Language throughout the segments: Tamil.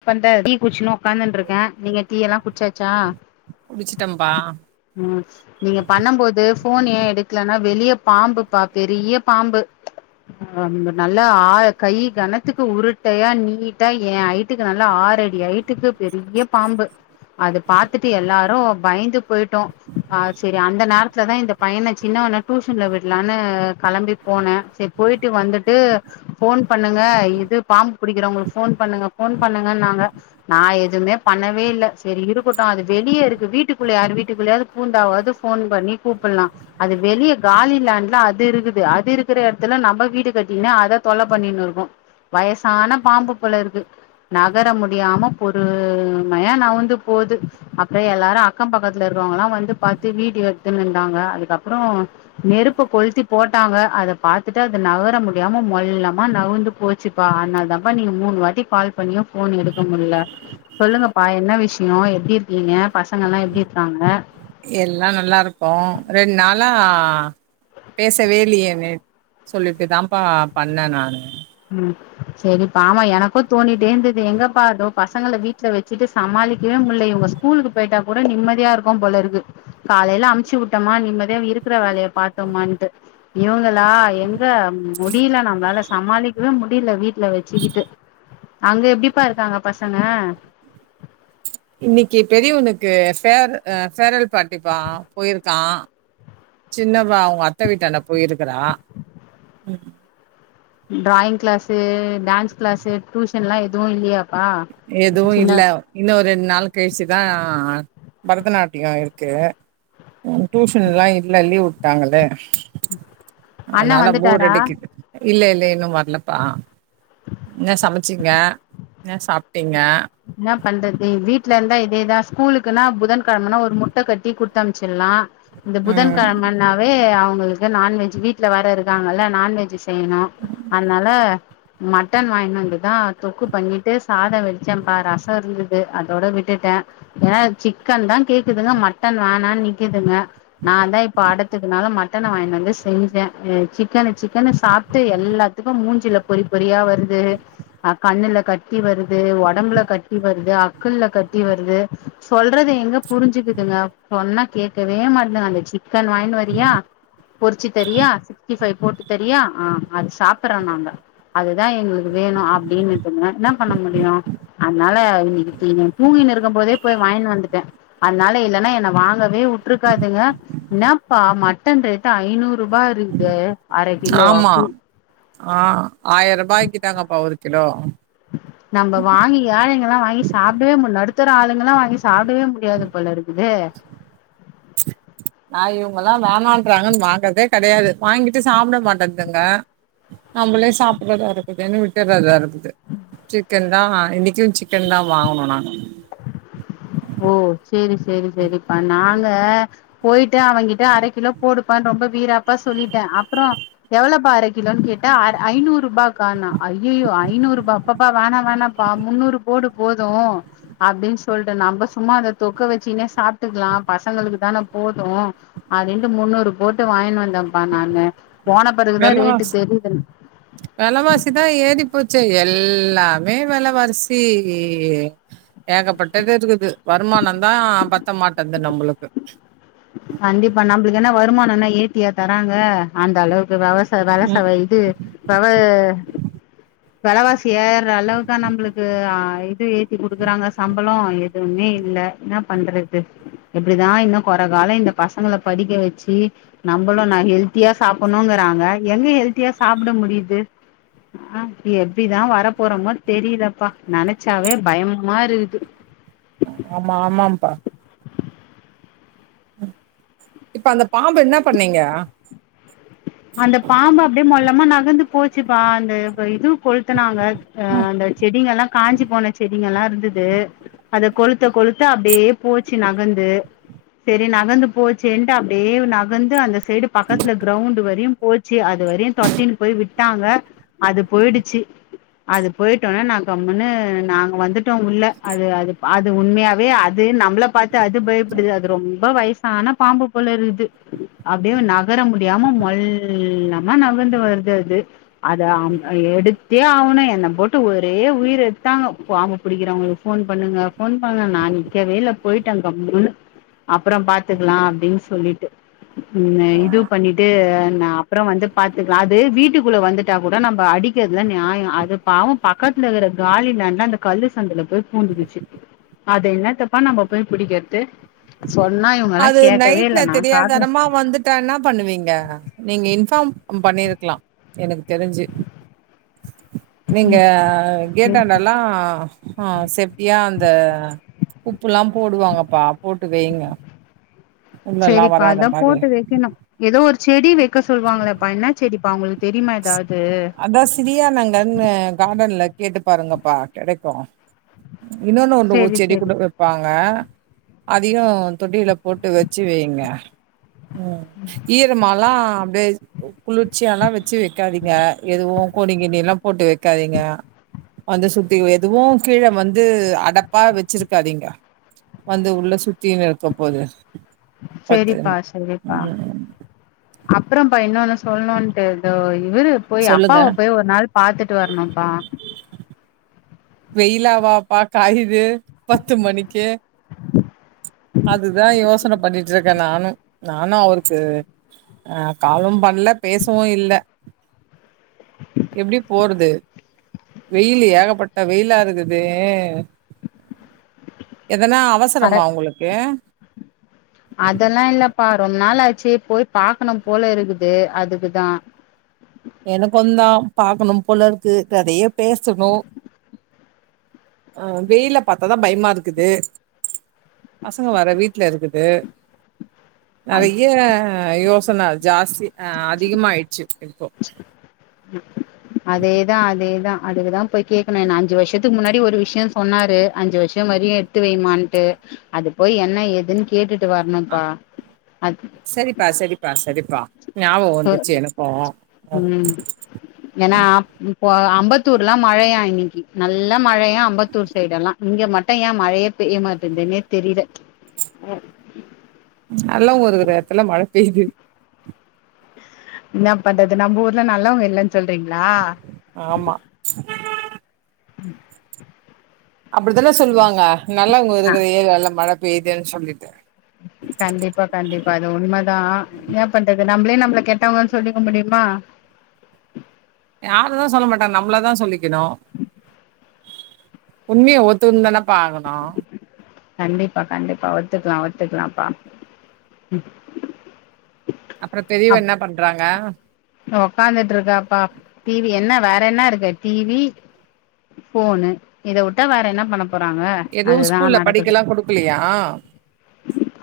அப்பந்த டீ குடுச்சுன்னு உக்காந்துன்றிக்கே நீங்க டீ எல்லா குச்சாச்சா முடிச்சிட்டம்பா ம் நீங்க பண்ணம்போது போன் ஏ எடுக்கலனா வெளிய பாம்புப்பா பெரிய பாம்பு ஆம் நல்லா ஆ கை கணத்துக்கு உருட்டையா நீட்டா ஏ ஹைட் டுக்கு நல்லா ஆறடி ஐட்டுக்கு பெரிய பாம்பு அது பாத்துட்டு எல்லாரு பயந்து போய்ட்டோ ஆ சரி அந்த நேரத்துலதா இந்த பையன சின்ன வன டூஷன்ல விட்லான்னு கெளம்பி போனே சரி போய்ட்டு வந்துட்டு ஃபோன் பண்ணுங்க இது பாம்பு புடிக்கிறவுங்களுக்கு ஃபோன் பண்ணுங்க ஃபோன் பண்ணுங்கன்னாங்க நா எதுமே பண்ணவே இல்ல சரி இருக்கட்டு அது வெளிய இருக்கு வீட்டுக்குள்ள யாரு வீட்டுக்குள்ளயாவது பூந்தாவாவது ஃபோன் பண்ணி கூப்பல்லா அது வெளிய காலி லேண்ட்ல அது இருக்குது அது இருக்குற எடத்துல நம்ம வீடு கட்டிகின்னு அத தொல்ல பண்ணிகின்னு இருக்கோ வயசான பாம்பு போல இருக்கு நகர முடியாம பொறு மைய நவந்து போது அப்பறோ எல்லாரு அக்கம் பக்கத்துல இருக்கறவங்களா வந்து பாத்து வீடியோ எடுத்துன் இருந்தாங்க அதுக்கப்பறோ நெருப்பு கொளுத்தி போட்டாங்க அது பாத்துட்டு அது நகர முடியாம மொல்லமா நகந்து போச்சுப்பா அதுனாலதாப்ப நீங்க மூணு வாட்டி கால் பனியு ஃபோன் எடுக்க முட்ல சொல்லுங்கப்பா என்ன விஷ்யோ எப்டி இருக்கீங்க பசங்கலா எப்டி இருக்காங்க எல்லா நல்லாருக்கோ ரெண்ட் நாளா பேசவே இல்லயேனு சொல்லிட்டு தாம்ப்ப பண்ணே நானு ம் சரிப்பா ஆமா எனக்கு தோணி டே இருந்தது எங்கப்பா இதோ பசங்கள வீட்ல வச்சுட்டு சமாளிக்கவே முல்ல இவுங்க ஸ்கூலுக்கு போய்ட்டா கூட நிம்மதியா இருக் க்கு போல இருக்கு காலேல அமுச்சு விட்டோமா நிம்மதியா இருக்குற வேலய பாத்தோமான்ட்டு இவுங்க லா எங்க முடில நம்மளால சமாளிக்கவே முடில வீட்ல வச்சுக்கிட்டு அங்க எப்டிப்பா இருக்காங்க பசங்க [unintelligible] பேர் அ ஃபேர்வல் பார்ட்டிப்பா போய்ருக்கா சின்னவ அவுங்க அத்த வீட்டான்ட போயிருக்குறா ம் டிராயிங் கிளாஸு டான்ஸ் கிளாஸு டூஷன்லா எது இல்லயா எதுவு இல்ல இன்னொ ரெண்டு நாள் கழிச்சுதா பரதநாட்டியோ இருக்கு உம் டியூஷன்லா இல்ல லீவ் விட்டாங்களே அண்ண அதனால போர் வந்துட்டாரா அடிக்குது இல்ல இல்ல இன்னு வரலப்பா என்ன சமைச்சிங்க என்ன சாப்பிட்டிங்க என்ன பண்றது வீட்ல இருந்தா இதேதா ஸ்கூலுக்குன்னா புதன்கிழமனா ஒரு முட்டை கட்டி குடுத்த அமைச்சுடலா இந்த புதன ம் கிழமன்னாவே அவங்களுக்கு நான்வெஜ் வீட்டுல வர இருக்காங்கல்ல நான்வெஜ் செய்யணு அதனால மட்டன் வாங்கினுவந்துதா தொக்கு பண்ணிட்டு சாத வெடு ச்சுப ரச இருந்தது அதோட விட்டுட்ட ஏன்னா சிக்கன் தா கேக்குதுங்க மட்டன் வேணானு துங்க நான்தா இப்ப அடத்துக்குனால மட்டன வாங்கினுவந்து செஞ்ச சிக்கனு சிக்கன் சாப் சாப்ட்டு எல்லாத்துக்கு மூஞ்சல பொறி பொறியா வருது ஹ கண்ணுல கட்டி வருது உட உடம்புல கட்டி வருது அக்குள்ள கட்டி வருது சொல்றது எங்க புரிஞ்சுக்குதுங்க சொன்னா கேட்கவே மாட்டந்தாங்க அந்த சிக்கன் வாங்கினு வறியா பொறிச்சு தரியா சிக்ஸ்டி பைவ் போட்டு தரியா ஆஹ் அது சாப்பிடுற நாங்க அதுதா எங்களுக்கு வே வேணு அப்டின்னுந்ங்க என்ன பண்ண முடியு அதனால இன்னைக்கு இவ தூங்கின்னு இருக்கு போதே போய் வாங்கினுவந்துட்ட அதனால இல்ன்னா என்ன வாங்கவே வுட்டுருக்காதுங்க என்னப்பா மட்டன் ரேட் ஐநூறு ரூபா இருக்குது அரை கிலோ [unintelligible] ஆஹ் ஆயிர ரூபாய்க்கிட்டாங்கப்பா ஒரு கிலோ நம்ம வாங்கி ஏழைங்கலா வாங்கி சாப்பிடவே முடில நடுத் த்தர ஆளுங்கல்லா வாங்கி சாப்பிடவே முடியாது போல இருக்குதே நா இவங்க எல்லா வேணண்றாங்கன்னு வாங்கறதே கிடையாது வாங்கிட்டு சாப்பிட மாட்டந்துங்க நம்மளே சாப்பிடடுறதா இருக்குதுன்னு விட்டுறதா இருக்குது சிக்கன் தா இன்னைக்கு சிக்கன் தா வாங்கணு நானு ஓ சேரி சேரி சேரிப்பா நாங்க போயிட்டு அவங்கிட்ட அரை கிலோ போடுப்பா ரொம்ப வீராப்பா சொல்லிட்ட அப்புற எவ்ளப்பா அரை கிலோ கேட்டா ஐநூறு ரூபாக்கான அய் யோ ஐநூறு அப்பப்பா வேண வேண முன்னூறு போடு போது அப்டின்னு சொல்லிட்டு நம்ம சும்மா அத தொக்க வச்சினே சாப்பிட்டுக்கலா பசங்களுக்கு தானே போது அப்டினுட்டு முன்னூறு போட்டு வாங்கனு வந்தன்ப்பா நானு போன பிறகுதா ரேட்டு வெலவாசி தெரியுது வெலைவாசிதா ஏறி போச்சே எல் எல்லாமே விலவார்சி ஏகப்பட்டது இருக்குது வருமான தா பத்த மாட்டேந்து நம்மளுக்கு கண்டிப்பா நம்மளுக்கு என்ன வருமானம்னா ஏத்தியா தராங்க அந்த அளவுக்கு இப்ப பாவாச ம் பாலசவ இது பாவா வேலவாசி ஏற அளவுக்கா நம்மளுக்கு ஆஹ இது ஏத்தி குடுக்குறாங்க சம்பளோ எதுவுமே இல்ல என்ன பண்றது எப்டிதா இன்னு கொற வேல இந்த பசங்கள படிக்க வச்சி நம்மளு நா ஹெல்த்தியா சாப்பிடணுங்கிறாங்க எங்க ஹெல்த்தியா சாப்பிட முடியுது ஆஹ் எப்டிதா வரப்போறோமோ தெரியுதப்பா நெனச்சாவே பயமா இருக்குது ஆமா ஆமாம்பா இப்ப அந்த பாம்ப என்ன பண்ணீங்க மா நகர்ந்து போச்சுப்பா அந்த இ இது கொளுத்துனாங்க அஹ் அந்த செடிங்க எல்லா காஞ்சி போன செடிங்கல்லா இருந்து து அத கொளுத்த கொளுத்த அப்படியே போச்சி நகந்து சேரி நகந்து போச்சேன்ட்டு அப்டியே நகந்து அந்த சைடு பக்கத்துல கிரௌண்ட் வரை யு போச்சி அது வரையு தொரத்தின்னு போய் விட்டாங்க அது போயிடுச்சி அது போயிட்டோனா நா கம்முன்னு நாங்க வந்துட்டோ உள்ள அது அது அது உண்மையாவே அது நம்மள பாத்து அது பயப்படுது அது ரொம்ப வயசான பாம்பு போல இருகுது அப்டியே நகர முடியாம மொல் இல்லாம நகந்து வருதுது அது அத எடுத்தே ஆவனு என்ன போட்டு ஒரே உயிர எடுத்தாங்க பாம்பு பிடிக்கிறவங்களுக்கு போன் பண்ணுங்க போன் பண்ணுங்க நா நிக்கவே இல்ல போயிட்ட கம்முனு அப்புறோ பாத்துக்கலா அப்டின்னு சொல்லிட்டு உம் இது பண்ணிட்டு நா அப்புறோ வந்து பாத்துக்கலா அது வீட்டுக்குள்ள வந்துட்டா கூட நம்ப அடிக்கிறதுல நியாயோ அது பாவோ பக்கத் துல இருகிற காலி லேண்ட்ல அந்த கல்லு சந்துல போய் பூந்துகிச்சு அது என்னத்தப்பா நம்ப போய் புடிக்கிறது சொன்னா இவங்கல்லா அது கேட்கவே நைட்ல இல்ல நா காதுல தெரியாதனமா வந்துட்டா என்னா பண்ணுவீங்க நீங்க இன் ஃபார்ம் பண்ணிருக்கலா எனக்கு தெரிஞ்சு நீங்க கேட்டாண்டல்லா ஆ செப்டியா அந்த உப்பெல்லா போடுவாங்கப்பா போட்டு வைங்க சேரிப்பா அதா போட்டு வெக்கணு எதோ ஒரு செடி வெக்க சொல்வாங்களப்பா என்ன செடிப்பா உங்ளுக் அதா சிரியா நங்கனு கார்டன்ல கேட்டு பாருங்கப்பா கெடைக்கு இன்னொன்னு ஒன்னு செரி செடி செரி கூட வெப்பாங்க அதயு தொட்டியில போட்டு வெச்சு வைங்க ம் ஈரமால்லா அப்டியே வெச்சு வெக்காதீங்க எதுவு கோணி கீணி எல்லா போட்டு வெக்காதீங்க வந்து சுத்தி எதுவு கீழ வந்து அடப்பா வெச்சிருக்காதீங்க வந்து உள்ள சுத்தியு இருக்க போது பத்துன்னு செரிப்பா செரிப்பா ம் அப்புறோ பா இன்னொன்னு சொல்லணுட்டு எதோ இவரு போய் சொல்லுங்க அப்பாவ போய் ஒரு நாள் பாத்துட்டு வரணும்ப்பா வெயில வாப்பா காயுது பத்து மணிக்கி அதுதா யோசன பண்ணிட்டு இருக்கே நானு நானு அவருக்கு அ காலும் பண்ணல பேசவு இல்ல எப்டி போறது வெயில் ஏகப்பட்ட வெயிலா இருக்குதே எதனா பர அவசரமா உங்களுக்கு அப்பா ரொம்ப நாள் ஆச்சு போய் பாக்கணும் போல இருக்குது அதுக்குதா எனக்குந்தா பாக்கணும் போலருக்கு நெறய பேசணு ஆ வெயில பாத்தாதா பயமா இருக்குது பசங்க வேற வீட்ல இருக்குது நெறய யோசன ஜாஸ்தி அ அதிகமா ஆயிடுச்சு இப்போ அதேதா அதேதா அதுக்குதா போய் கேக்கணு என்ன அஞ்சு வருஷத்துக்கு முன்னாடி ஒரு விஷயம் சொன்னாரு அஞ்சு வருஷோ வரையு எத்து வைமான்ட்டு அது போய் என்ன ஏதுன்னு கேட்டுட்டு வரணும்ப்பா அது சரிப்பா சரிப்பா சரிப்பா ஞாபகோ பெ வந்துச்சு எனக்கு ம் ஏனா இப்போ அம்ப த்தூர்லா மழையா இன்னைக்கு நல்லா மழையா அம்பத்தூர் சைடெல்லா இங்க மட்டு ஏ மழையே பெய்ய மாட்டேன்து னே தெரில நல்லவங்க இருகுற எடத்துல மழை பெய்து என்ன பண்றது நம்ம ஊர்ல நல்லவங்க இல்லன் சொல்றீங்ளா ஆமா அப்டிதான சொல்லுவாங்க நல்லவங்க ஆ இருக்கிற ஏரியால மழை பெய்துன் சொல்லிட்டு கண்டிப்பா கண்டிப்பா அது உண்மதா என்ன பண்றது நம்மளே நம்மள கெட்டவங்கன்னு சொல்லிக்க முடியுமா அ யாருதா சொல்ல மாட்டாங்க நம்மளத சொல்லிக்கணு உண்மைய ஒத்துன்தானப்பா ஆகணு கண்டிப்பா கண்டிப்பா ஒத்துக்கலா ஒத்துக்கலான்பா ம் அப்றோ பெரியவ என்ன பண்றாங்க உக்காந்துட்டு இருக்காப்பா டிவி என்ன வேற என்ன இருக்கு டி வி போனு இத விட்டா வேற என்ன பண்ணப் எதுவு ஸ்கூல்ல படிக்கல்லா குடுக்கலயா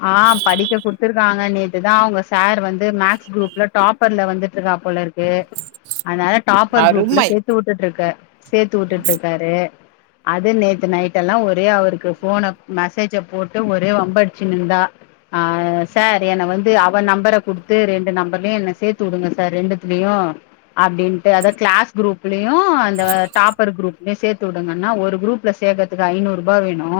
ஆ படிக்க குடுத்துருக்காங்க நேத்துதா அவுங்க சார் வந்து மேக்ஸ் குரூப்ல டாப்பர்ல வந்துட்டுருக்கா போல இரு க்கு அதனால டாப்பர் குரூப்ல அருமை சேத்து வுட்டுட்டுருக்கு சேத்து வுட்டுட்டுருக்காரு அது நேத்து நைட்டெல்லா ஒரே அவருக்கு ஃபோன மெசேஜ போட்டு ஒரே வம்படி சினுந்தா ஆ சார் என்ன வந்து அவ நெம்பர குடுத்து ரெண்டு நெம்பர்லயு என்ன சேத்துடுங்க சார் ரெண்டுத்துலுயு அப்டின்ட்டு அதா கிளாஸ் குரூப்லுயு அந்த டாப்பர் குரூப் லயு சேத்து உடுங்கன்னா ஒரு குரூப்ல சேக்கறதுக்கு ஐநூருபா வேணு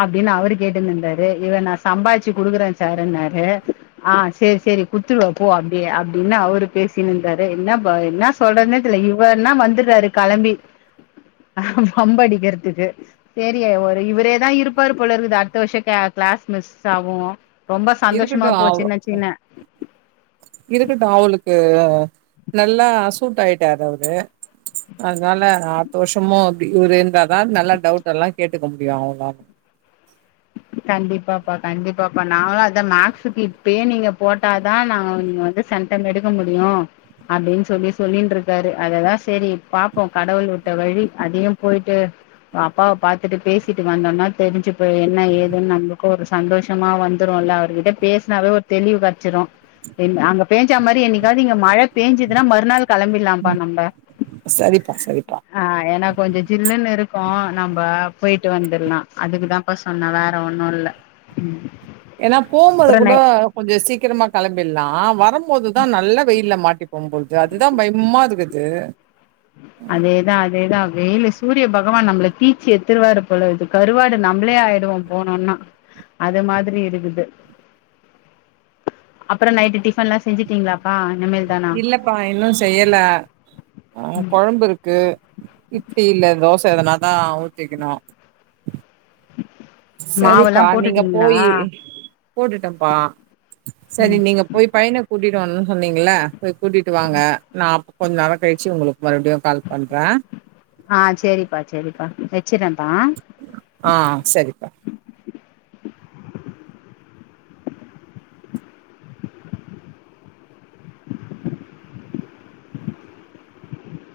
அப்டினு அவரு கேட்டுனுருந்தாரு இவ நா சம்பாரிச்சி குடுக்குறே சாருனாரு ஆ சேரி சேரி குடுத்துர்வ போ அப்டியே அப்டி ன்னு அவுரு பேசினுருந்தாரு என்ன பா என்னா சொல்றதுனே தெர்ல இவனா வந்துறாரு கெளம்பி வம்படிக்கறதுக்கு சேரி ஒரு இவரேதா இருப்பாரு போலருக்குது அடுத்த வருஷ கே கிளாஸ் மிஸ் ஆவு இருக்கட்டு அவ் இருக்கட்டு அவுளுக்கு நல்லா சூட் ஆயிட்டாரு அவுரு அதனால அத்த வர்ஷமு இப்டி இவுரு இருந்தாதா நல்லா டவுட் எல்லா கேட்டுக்க முடியு அவளால கண்டிப்பா பா கண்டிப்பா இப்ப நாங்களு அத மேக்ஸுக்கு இப்பயே நீங்க போட்டாதா நாங்க நீங்க வந்து சென்டம் எடுக்க முடியு அப்டின் சொல்லி சொல்லின்ட்ருக்காரு அததா சரி பாப்போ கடவுள் உட்ட வழி அதையு போய்ட்டு அப்பாவ பாத்துட்டு பேசிட்டு வந்தோனா தெரிஞ்சி போய் என்ன ஏதுன்னு நம்ளுக்கு ஒரு சந்தோஷமா வந்துருல அவுர்கிட்ட பேசுனாவே ஒரு தெளிவு கெடச்சிரு என் அங்க பேஞ்சா மாரி என்னிக்காவுது இங்க மழ பேஞ்சுதுனா மறுநாள் கெளம்பிர்லாம்ப்பா நம்ப சரிப்பா சரிப்பா ஆ ஏனா கொஞ்சோ ஜில்லுனு இருக் கு நம்ப போயிட்டு வந்துர்லா அதுக்குதாம்ப்பா சொன்ன வேற ஒன்னு இல்ல ம் ஏன்னா போம் போது கூட கொஞ்ச சீக்கிரமா கெளம்பிர்லா வரம் போதுதா நல்லா வெயில்ல மாட்டிப்போ போல்து அதுதா பய்மா இருக்குது அதேதா அதேதா வெயிலு சூரிய பக கவான் நம்ள தீச்சி எத்துருவாரு போல இருக்து கருவாடு நம்மளே ஆய்டுவோ போனோனா அது மாதிரி இருக்குது அப்பற நைட்டு டிஃபன்லா செஞ்சுட்டிங்ளாப்பா இல்லப்பா இன்னு செய்யல அ கொழம்பு இருக்கு இட்லி இல்ல தோச எதனா ஆ ஊத்திக்கணு மாவெல்லா சரிப்பா நீங்க போட்டுட்டீங்களா போயி போட்டுட்டம்ப்பா சரி ம் நீங்க போய் பயன கூட்டி டு வரனுனு சொன்னிங்கல போய் கூட்டிட்டு வாங்க நா அப் கொஞ்ச நேரோ கழிச்சி உங்கள மறுபடியு கால் பண்ற ஆ சேரிப்பா சேரிப்பா வச்சிறேன்ப்பா ஆ சரிப்பா